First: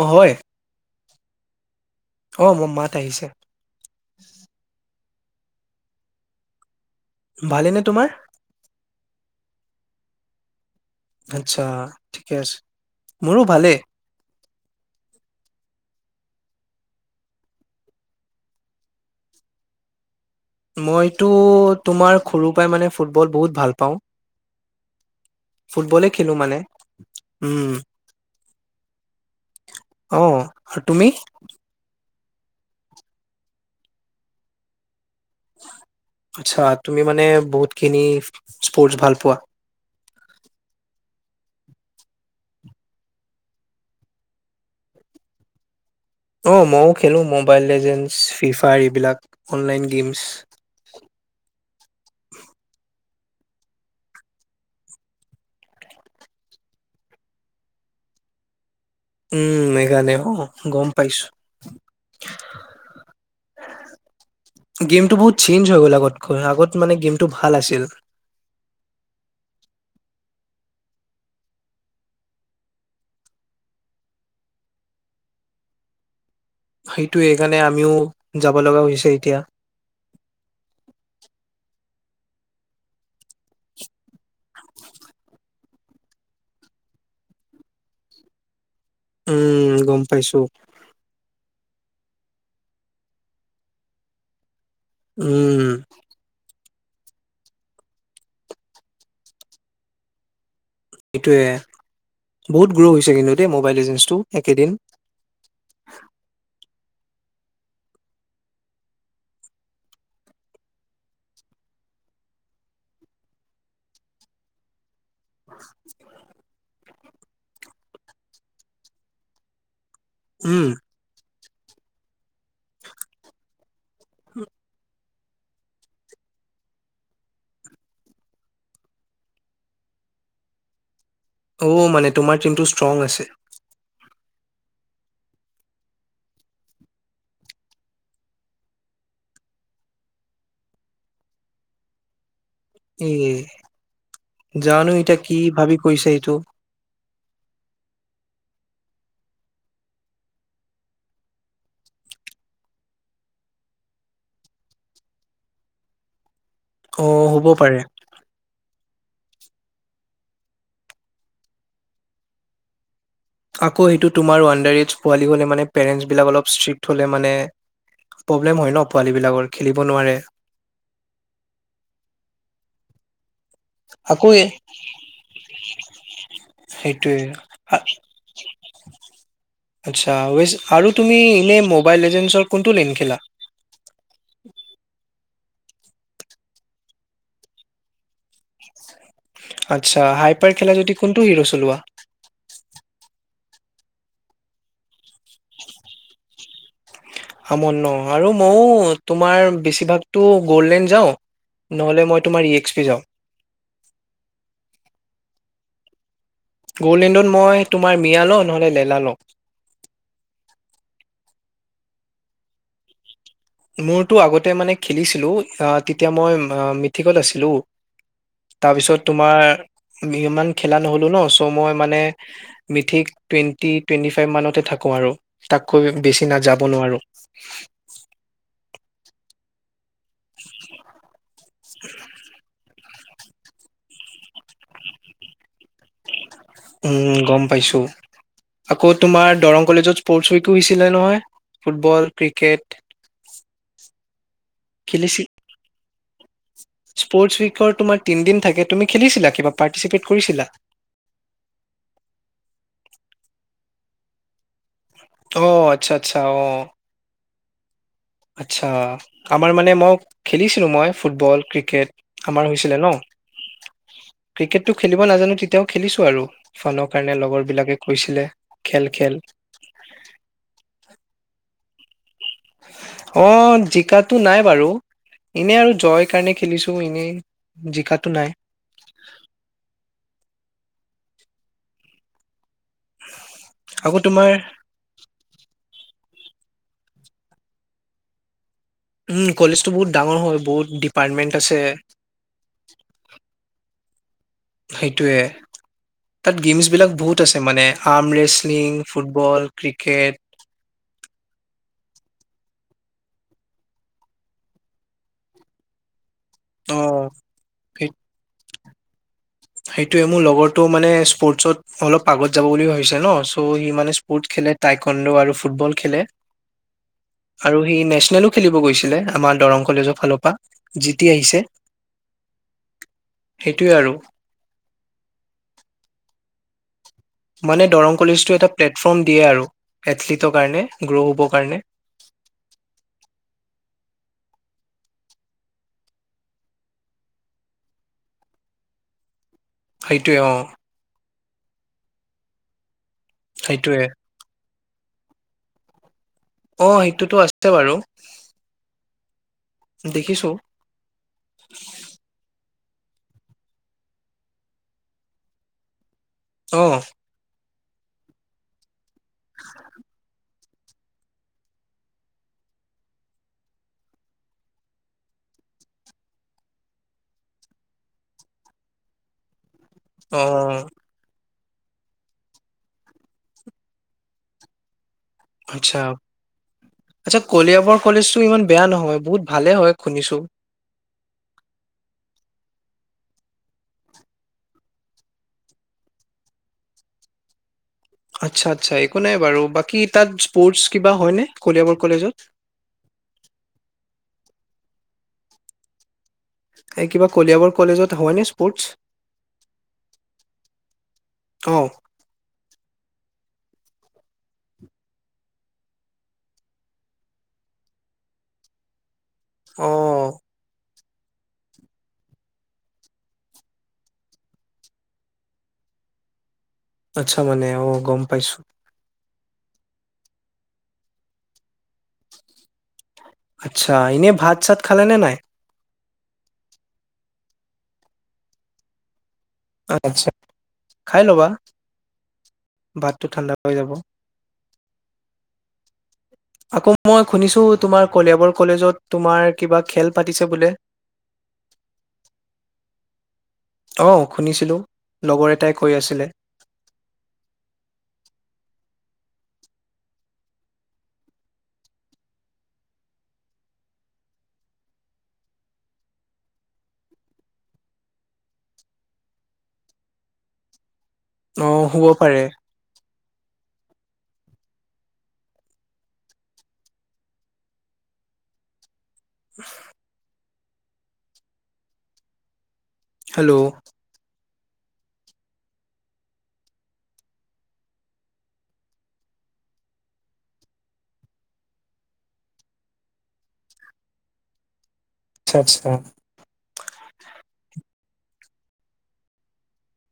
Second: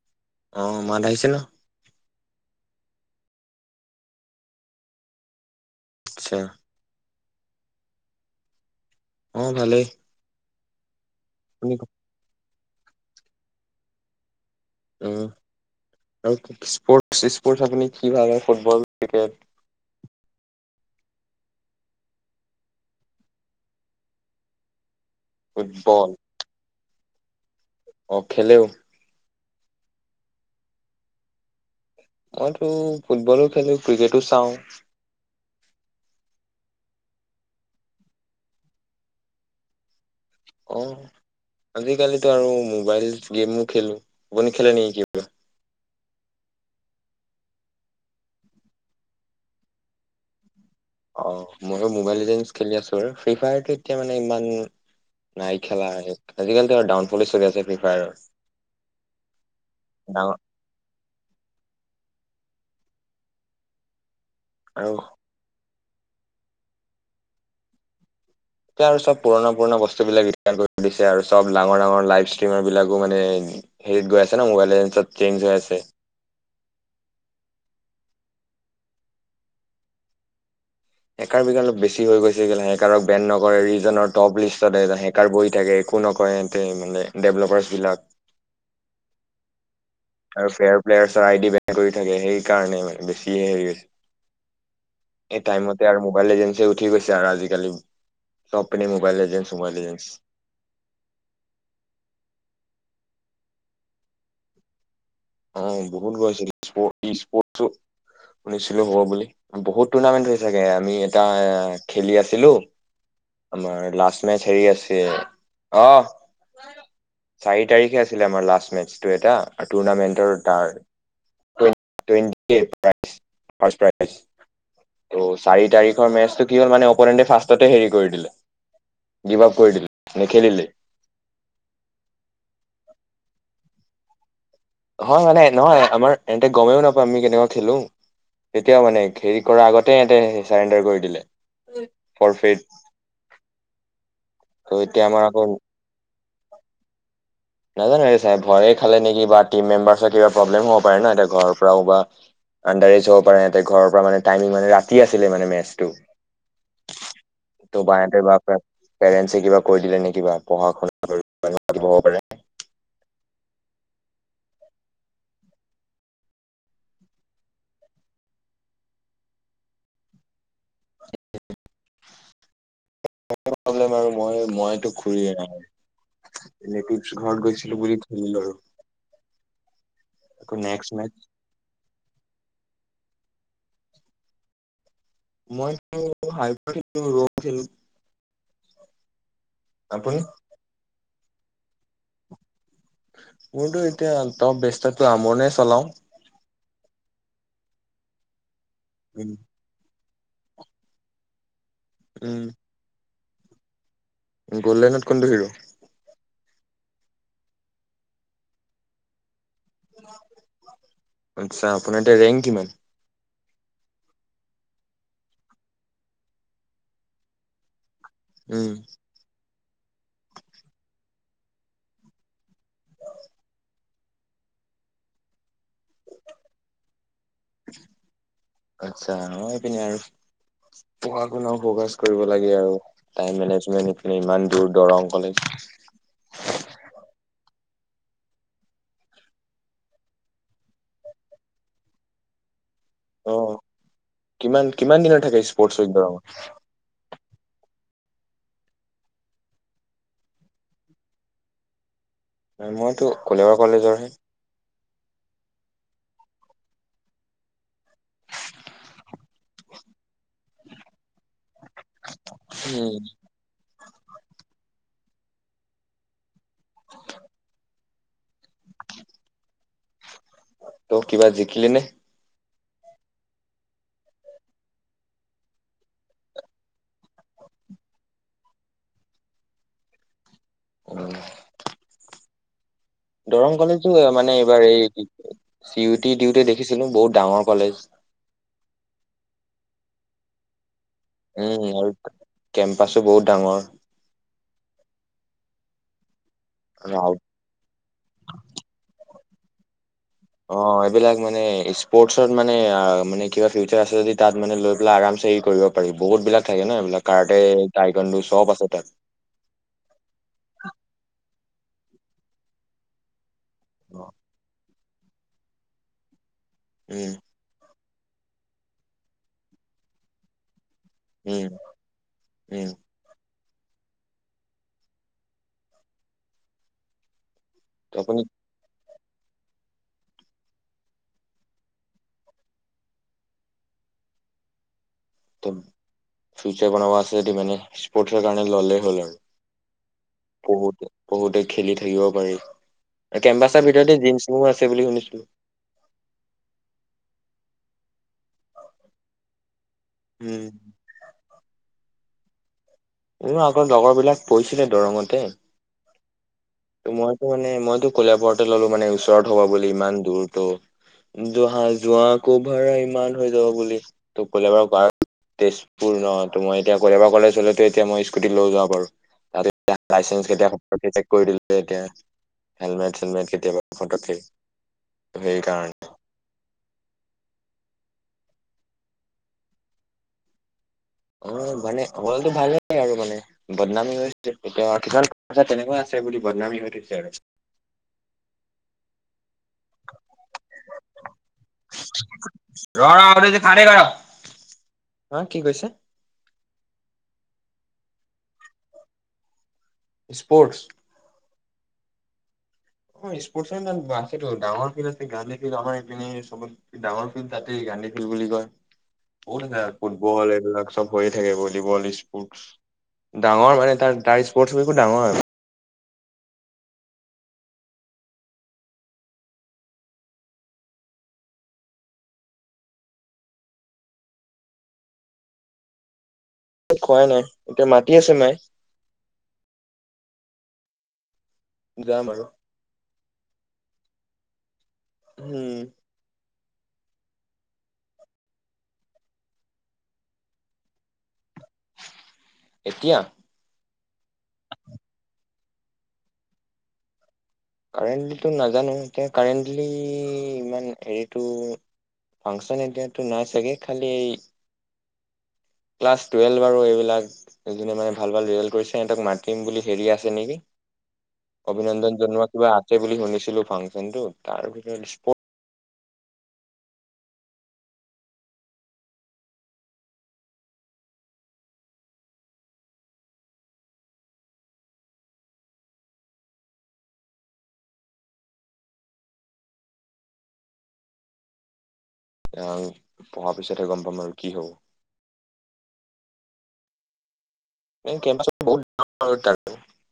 অ হয় অ', মানে য [unintelligible] অ' মোৰ মাত আহিছে। আচ্ছা। ভালেইনে তোমাৰ? অ' ভালেই। আচ্ছা, আপুনি ঠিকে আছে। মোৰো ভালে। উম, আৰু স্পৰ্ট-চিস্পৰ্ট আপুনি কি ভাল হয়, ফুটবল, ক্ৰিকেট? মইতো, তোমাৰ সৰুৰ পৰাই মানে ফুটবল বহুত ভাল পাওঁ। ফুটবল ফুটবলেই খেলো মানে। [inaudible] অ' খেলেও। অ', আৰু তুমি? মইতো ফুটবলো খেলো, ক্ৰিকেটো চাওঁ। আচ্ছা, তুমি মানে বহুতখিনি স্পৰ্টছ ভাল পোৱা? অ', আজিকালিতো আৰু মোবাইল গেমো খেলো, আপুনি খেলে নেকি কিবা? অ', ময়ো খেলো ম'বাইল লেজেণ্ডছ, ফ্ৰী ফায়াৰ, এইবিলাক, অনলাইন গেমছ। অ', ময়ো ম'বাইল লিজেণ্ডছ খেলি আছো বাৰু। ফ্ৰী ফায়াৰটো এতিয়া মানে ইমান নাই খেলা আজিকালিতো ডাউনফলে চলি আছে ফ্ৰী ফায়াৰৰ উম মেঘালয় অ ডাঙৰ গম পাইছো আ হাহ আৰু গেম টো বহুত চেঞ্জ হৈ গ'ল আগতকৈ আগত মানে গেমটো ভাল আছিল এতিয়া আৰু চব পুৰণা পুৰণা বস্তুবিলাক ৰিটাৰ্ণ কৰি দিছে আৰু চব ডাঙৰ ডাঙৰ লাইভ ষ্ট্ৰিমাৰ বিলাকো মানে হেৰিত গৈ আছে ন মোবাইল লিজেণ্ডত চেঞ্জ হৈ আছে সেইটো এইেইকাৰণে আমিও যাব লগা হৈছে এতিয়া হেকাৰ বিলাক অলপ বেছি ছি হৈ গৈছে হেকাৰক বেন নকৰে ৰিজনৰ টপ লিষ্টত হেকাৰ বহি থাকে একো নকৰে ডে ডেভলপাৰ্চ বিলাক উম গম পাইছো আৰু ফেয়াৰ প্লেয়াৰচৰ আইডি বেন কৰি থাকে সেইকাৰণে মানে বেছিয়ে হেৰি হৈছে এই উম, তাইমতে আৰু মোবাইল লিজেণ্ডছে ঠিক কৈছা আৰু আজিকালি চব পিনে মোবাইল এজেন্স মোবাইল এজেন্স এইটোৱে বহুত গ্ৰ' হৈছে কিন্তু দেই মোবাইল এগেন্সটো এইকেইদিন অ বহুত গৈছিলে স্পৰ্ট শুনিছিলো হব বুলি বহুত টুৰ্ণামেন্ট হৈ চাগে আমি এটা খেলি আছিলো আমাৰ লাষ্ট মেচ হেৰি আছে অ [unintelligible] চাৰি তাৰিখে আছিলে আমাৰ লাষ্ট মেচটো এটা টোৰনামেণ্ট উম, তাৰ টেণ্টি প্ৰ ফ্ষ প্ৰ [inaudible] আছ ত' চাৰি তাৰিখৰ মেচটো কি হ'ল মানে অপনেণ্টে ফাৰ্ষ্টতে হেৰি কৰি দিলে গিভ আপ কৰি দিলে নেখেলিলে অ মানে তোমাৰ টিমটো ষ্ট্ৰং আছে হয় মানে নহয় আমাৰ ইয়াতে গমেই নাপায় আমি কেনেকুৱা খেলো তেতিয়াও মানে হেৰি কৰাৰ আগতেতে চাৰেণ্ডাৰ কৰি দিলে ফৰ উম জানো এতিয়া আমাৰ কি আকৌ ভাবি কৰিছে এইটো নাজানো এই চাই ভয়ে খালে নেকি বা টিম মেম্বাৰ্চৰ কিবা প্ৰব্লেম হব পাৰে ন এ ঘৰৰ পৰাও বা আণ্ডাৰেজ হব পাৰে ঘৰৰ পৰা মানে টাইমিং মানে ৰাতি আছিলে মানে মেচটো অ হ'ব পাৰে পেৰেন্টচে কিবা কৰি দিলে নেকি [inaudible] পাৰে আকৌ সেইটো তোমাৰ আণ্ডাৰজ পোৱালি হ'লে মানে পেৰেণ্টচবিলাক অলপ ষ্ট্ৰিক্ট হ'লে মানে প্ৰব্লেম হয় ন পোৱালি বিলাকৰ খেলিব নোৱাৰে প্ৰবলেম আৰু আকৌ মই মইতো ঘুৰিন নটি সেইটোয়ে। ঘৰত গৈছিলো বুলি ধৰিলো আৰু আচ্ছা আকৌ নেক্সট আৰু মেচ তুমি এনে মোবাইল এজেন্সিৰ কোনটো [unintelligible] মই হাইো ৰংছিলো [inaudible] আচ্ছা হাইপাৰ খেলা যদি কোনটো হিৰো চলোৱা মোৰতো এতিয়া ত ব্যস্তটো আমৰনে চলাও আমন্য আৰু অ উম তোমাৰ বেছিভাগতো গ'ল্ডলেণ্ড যাওঁ নহ'লে মই তোমাৰ ই উম এক্স পি যাওঁ গ'ল্ডেনত কোনটো হেৰি গলডেনত মই তোমাৰ মিয়া লওঁ নহ'লে লেলা লওঁ আচ্ছা আপোনাৰ এতিয়া ৰেংক কিমান মোৰতো আগতে মানে খেলিছিলোঁ তেতিয়া মই মিথিকত আছিলোঁ উম তাৰপিছত তোমাৰ ইমান খেলা নহ'লো ন চ' মই মানে মিথিক টুৱেণ্টি টুৱেণ্টি ফাইভ মানতে থাকো আৰু তাককৈ বেছি নাযাব নোৱাৰো আচ্ছা নপিনে আৰু পঢ়া শুনা ফকাচ কৰিব লাগে আৰু টাইম মেনেজমেন্ট এফালে ইমান দূৰ দৰং কলে উম গম পাইছো আকৌ তোমাৰ দৰং কলেজত স্পৰ্টচ উইকো কৰিছিলে নহয় ফুটবল ক্ৰিকেট আহ কিমান কিমান দিনৰত খেলিছিল থাকে স্পৰ্টছৰত বাৰু স্পৰ্টছ উইকৰ তোমাৰ তিনিদিন থাকে তুমি খেলিছিলা কিবা পাৰ্টিচিপেট কৰিছিলা মইতো কলাবৰ কলেজৰহে অ আচ্ছা আচ্ছা অ আচ্ছা আমাৰ মানে মোক খেলিছিলো মই ফুটবল ক্ৰিকেট আমাৰ হৈছিলে ন উম ক্ৰিকেটটো খেলি নাজানো তেতিয়াও খেলিছো আৰু ফোনৰ কাৰণে লগৰ বিলাকে কৈছিলে খেল খেল খেলিনে অ জিকাটো নাই বাৰু এনে আৰু জয় কাৰণে খেলিছো এনে জিকাটো নাই উ দৰং কলেজো আকৌ তোমাৰ মানে এইবাৰ এই কি চি ইউটি ডিউটি দেখিছিলো বহুত ডাঙৰ কলেজ উম কলেজতটো বহুত ডাঙৰ হয় বহুত দপ উম আৰু কেম্পাছো বহুত ডাঙৰ সেইটোৱে তাত গেমছ বিলাক বহুত আছে মানে আম ৰেচলিং ফুটব ফুটবল ক্ৰিকেট অ এইবিলাক মানে স্পৰ্টছত মানে মানে কিবা ফিউচাৰ আছে যদি তাত মানে লৈ পেলে আৰাম চে কৰিব পাৰিব বহুত বিলাক থাকে অ ন এইবিলাক কাৰতে সেই টাইকণ্ডো চব আছে তাত সেইটোৱে মোৰ লগৰটো মানে স্পৰ্টছত অলপ পাগত যাব বুলি ভাবিছে ন। ত সি মানে স্পৰ্ট খেলে তাইক কণ্ড আৰু ফুটবল খেলে উম আৰু সি নেচনেলো খেলিব গৈছিলে আমাৰ দৰং কলেজৰ ফালৰ পৰা জিতি আহিছে উম উম সেইটোৱেআৰু [unintelligible] মানে ত' দৰং আপুনি কলিজটো এটা প্লে প্লেটফৰ্ম দিয়ে আৰু এথলিটৰ কাৰণে গ্ৰ' হ'বৰ কাৰণে ফিউচাৰ বনাব আছে যদি মানে স্পটৰ কাৰণে ললে হল আৰু সেইটোৱে অ বহুতে খেলি থাকিব প কেম্পাছৰ সেইটোৱে ভিতৰতে জিম চিম আছে আছে বুলি শুনিছিলো অ সেইটোতো আছে বাৰু দেখিছো উম উ আগৰ লগৰ বিলাক পৰিঢ়িছিলে দৰঙতে অ মই মে মানে কলাৰতে ললো মানে ওচৰত হ'ব বুলি ইমান দূৰ ত অহা যোৱা কভাৰ ইমান হৈ যাব বুলি ত কলোবাৰ ক তেজপুৰ ন ত মই এতিয়া কলোবাৰ কলেজ হলে তো এতিয়া মই স্কুটিত লৈ যাব পাৰো ত লাইচেন্স অ কেতিয়াবা আকৌ পতককে চেক কৰি দিলে এতিয়া হেলমেট চেলমেট কেতিয়াবা ফটো কে ত আচ্ছা সেইকাৰণে আচ্ছা কলিয়াবৰ কলেজটো ইমান বেয়া নহয় বহুত ভালে হয় শুনিছো অ মানে অলটো ভাল আৰু মানে বদনামীছে এতিয়া কিমান তেনেকুৱা আছে বুলি বদনামী হৈ থৈছে আৰু আচ্ছা আচ্ছা একো নাই বাৰু বাকী তাত স্পৰ্টছ কিবা হয়নে কলিয়াবৰ কলেজত হ কি কৈছা। এই কিবা কলিয়াবৰ কলেজত হয়নে স্পৰ্টছ স্পৰ্টছ আহ অ স্পৰ্ট আছেতো ডাঙৰ ফিল্ড আছে গান্ধী ফিল আমাৰ এইপনে চবত ডাঙৰ ফিল্ড তাতেই গান্ধী ফিল্ড বুলি কয় বহুত হয় অ ফুটবল এইবিলাক চব। হৈয়ে থাকে ভলীবল স্পৰ্টচ ডাঙৰ মানে তাৰ তাৰ স্পৰ্টছ সেইবোৰ ডাঙৰ আচ্ছা মানে অ গম পাইছো আচ্ছা এনেই ভাত চাত খালে নে নাই? খোৱাই নাই এতিয়া মাতি আছে মায় আচ্ছা খাই ল'বা। যাম আৰু টো ঠাণ্ডা হৈ যাব। হম। আকৌ মই শুনিছো তোমাৰ কলিয়াবৰ কলেজত তোমাৰ কিবা খেল পাতিছে বোলে। এতিয়া আহ শুনিছিলো লগৰ এটাই। কৰি আছিলে। কাৰেণ্টলিটো নাজানো এতিয়া কাৰেণ্টলি ইমান হেৰিটো ফাংচন আইডিয়াটো নাই চাগে খালি ক্লাছ টুৱেল্ভ আৰু এইবিলাক যোনে মানে ভাল ভাল ৰিজাল্ট কৰিছে সিহঁতক মাতিম বুলি হেৰি আছে নেকি অ শুব অভিনন্দন পাৰে জনোৱা কিবা আছে বুলি শুনিছিলো ফাং কিন্তু তাৰ ভিতৰত স্পৰ্ত। [unintelligible] হেল্ল' তেওঁ পঢ়াৰ পিছতহে গম পাম আৰু কি হব। আচ্ছা আচ্ছা। [unintelligible]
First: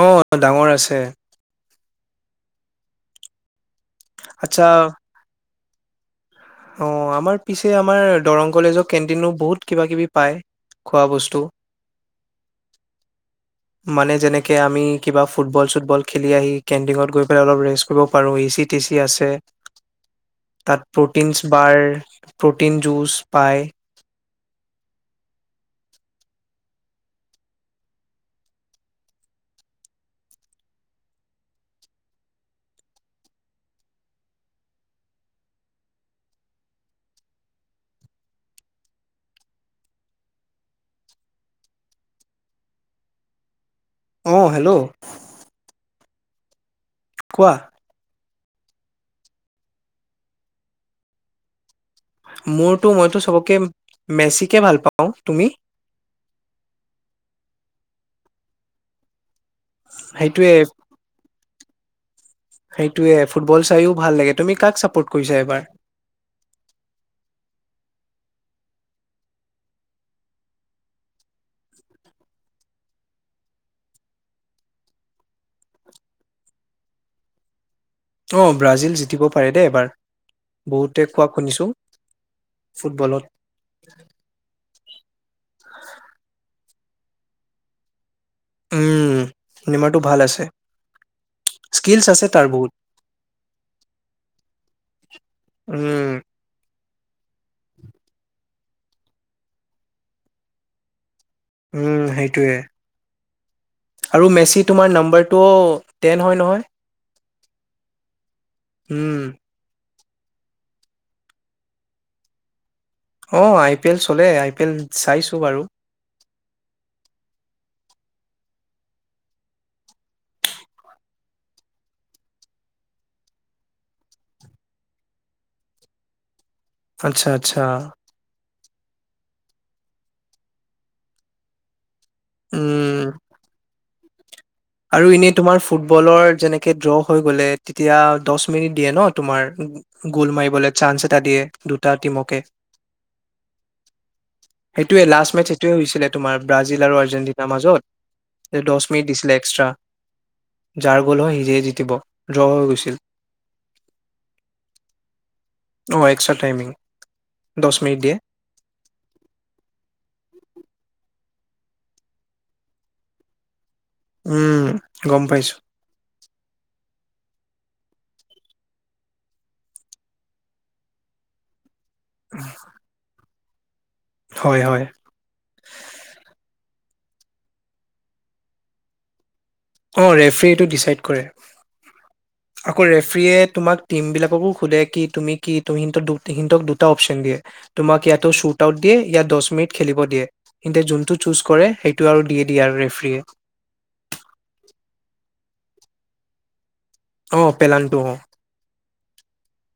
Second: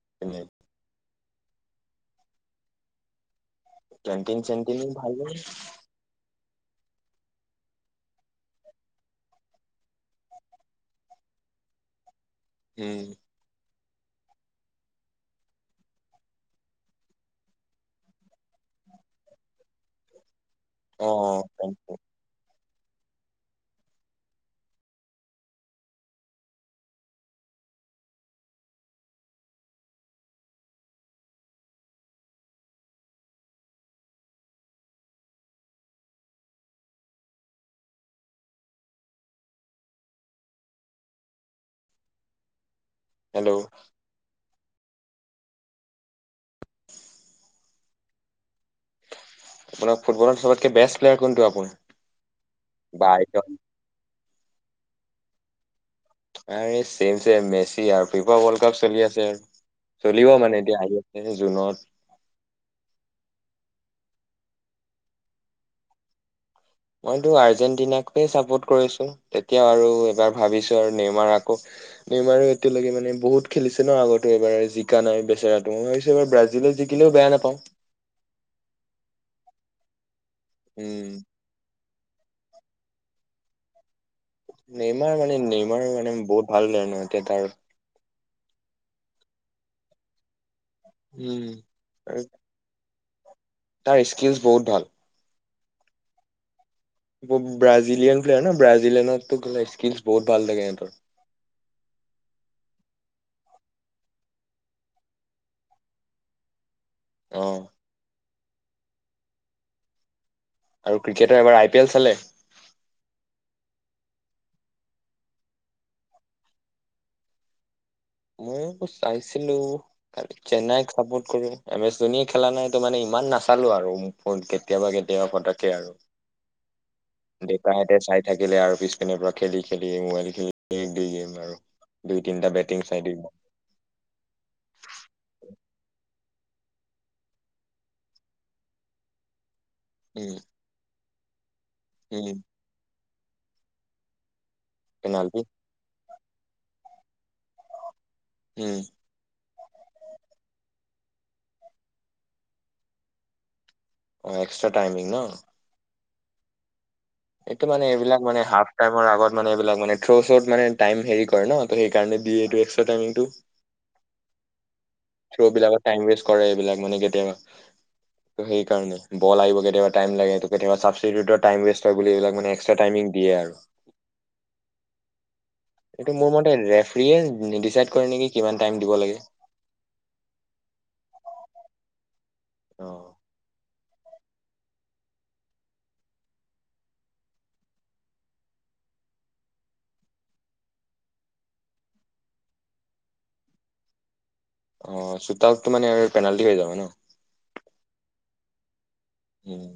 অহ এনে ডাঙৰ আছে। কেন্টিন আচ্ছা চেণ্টিন ভাল। অ আমাৰ পিছে আমাৰ দৰং কলেজৰ কেণ্টিনো বহুত কিবা কিবি পায় খোৱা বস্তু। উম। মানে যেনেকে আমি কিবা ফুটবল চুটবল খেলি আহি কেণ্টিঙত গৈ পেলাই অলপ ৰেষ্ট কৰিব পাৰো এ চি টি চি আছে। অ কিংছ বাৰ অ' প্ৰটিন জুচ পায়। হেল্ল' অ হেল্ল' কোৱা আপোনাৰ ফুটবলৰ সবতকে বেষ্ট প্লেয়াৰ কোনটো আপোনাৰ? মোৰতো মইতো বাই চবকে মেচিকে ভাল পাওঁ তুমি আৰে চেম চেম মেচি আৰু ফিফা ৱৰ্ল্ড কাপ চলি আছে আৰু চলিব সেইটোয়ে মানে দিয়া আহি আছে। এই জুনত সেইটোৱে ফুটবল চাইও ভাল লাগে তুমি কাক চাপোৰ্ট কৰিছা এইবাৰ মইতো আৰ্জেণ্টিনাকে চাপোৰ্ট কৰিছো তেতিয়াও আৰু এবাৰ ভাবিছো আৰু নেমাৰ আকৌ নেমাৰো এতিয়ালৈকোনে বহুত খেলিছে ন আগতো এবাৰ জিকা নাই বেচেৰাটো মই ভাবিছোবাৰ ব্ৰাজিলে জিকিলেও বেয়া নাপাওঁ। অ ব্ৰাজিল জিকিব পাৰে দেই এবাৰ। বহুতে উম কোৱা শুনিছোঁ। ফুটবলত। নেইমাৰ মানে নেইমাৰ মানে বহুত ভাল ন এতিয়া তাৰ। উম নিমাটো ভাল আছে। উম স্কিলছ আছে আৰু তাৰ বহুত। তাৰ স্কিলছ বহুত ভাল। উম। ব্ৰাজিলিয়ান প্লেয়াৰ ন? ব্ৰাজিলিয়ানতো গ'লে স্কিলছ বহু ভাল লাগে ইহতৰ। উম সেইটোৱে আৰু মেচি তোমাৰ নাম্বাৰটোও টেন হয় নহয়। অ। উম। আৰু ক্ৰিকেটৰ এইবাৰ আই পি এল চালে? অ আই পি এল চলে, আই পি এল চাইছোঁ বাৰু। মই চাইছিলো। চেন্নাইক চাপোৰ্ট কৰো। এম এছ ধোনীয়ে খেলা নাই তো মানে ইমান নাচালো আৰু মই কেতিয়াবা কেতিয়াবা ফটকে আৰু আচ্ছা, আচ্ছা। ডেকাহঁতে চাই থাকিলে আৰু পিছপিনৰ পৰা খেদি খেদি আৰু দুই গেম মাৰো। দুই তিনিটা বেড তিনি উম, চাৰি দিন মান তিন আৰু এনেই তোমাৰ ফুটবলৰ যেনেকে ড্ৰ হৈ গলে তেতিয়া দছ মিনিট দিয়ে ন তোমাৰ? উম গ'ল মাৰিবলৈ চান্ঞ্চ এট এটা দিয়ে এটা দুটা উম টীমকে সেইটোৱে লাষ্ট পেনাল্টি মেচ এইটোৱে হৈছিলে। তোমাৰ ব্ৰাজিল আৰু আৰ্জেন্টিনাৰ মাজত? উম দছ মিনিট দিছিলে। এক্সটা যাৰ গ'ল হয় সিয়ে জকিব। ড্ৰ হৈ গৈছিল। অ, এক্সটা টাইমিং ন? অ, এক্সট্ৰা টাইমিং। এইটো দহ মানে মিনিট দিয়ে। এইবিলাক মানে হাৰ্ফ টাইমৰ আগতমানে এইবিলাক মানে থ্ৰ-শ্ৰত মানে টাইম হেৰি হয় ন? ত সেইকাৰণে দিয়ে এইটো এক্সটা টাইমিংটো? উম গম পাইছো। চববিলাকৰ টাইম ৱেষ্ট সেইবিলাক মানে কেতিয়াবা। সেইকাৰণেই, বল আহিব গ'লে টাইম লাগে তেতিয়া ধৰা চাবচিতিওতৰ টাইম ৱেষ্ট সেইবুলি এইবিলাক মানে এক্সা টাইমিং দিয়ে আৰু। [unintelligible] হয়, হয়। এইটো মোৰ মতে যে পি এ দি ডিচাইড কৰে নেকি কিমান টাইম দিব লাগে। অ, ৰেফৰীটো ডিচাইড কৰে। আকৌ ৰেফ্ৰীয়ে তোমাক টিমবিলাককো সোধে কি তুমি কি তুমি সিহ সিহঁক দুটা অপচন দিয়ে। তোমাক ইয়াতো শ্বুট আউট দিয়ে ইয়া দছ মিনিট খেলিব দিয়ে। সিহঁতে যোনটো চুজ কৰে সেইটো আৰু দি দিয়ে আৰু ৰেফৰীয়ে। অ শ্বুট আউট তো মানে পেনালিটি হৈ যাব ন অহ পেনালিতি হও উম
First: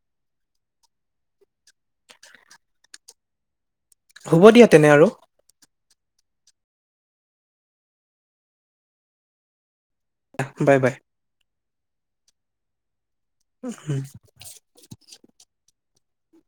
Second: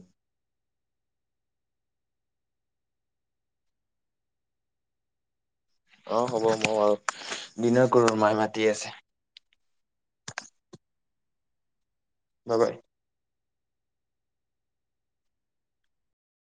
হ'ব দিয়া তেনে আৰু অহ হ'ব মই বাৰু দিনাৰ কৰোঁ মায়ে মাতি আছে। অহ বাই বাই বাই বাই হম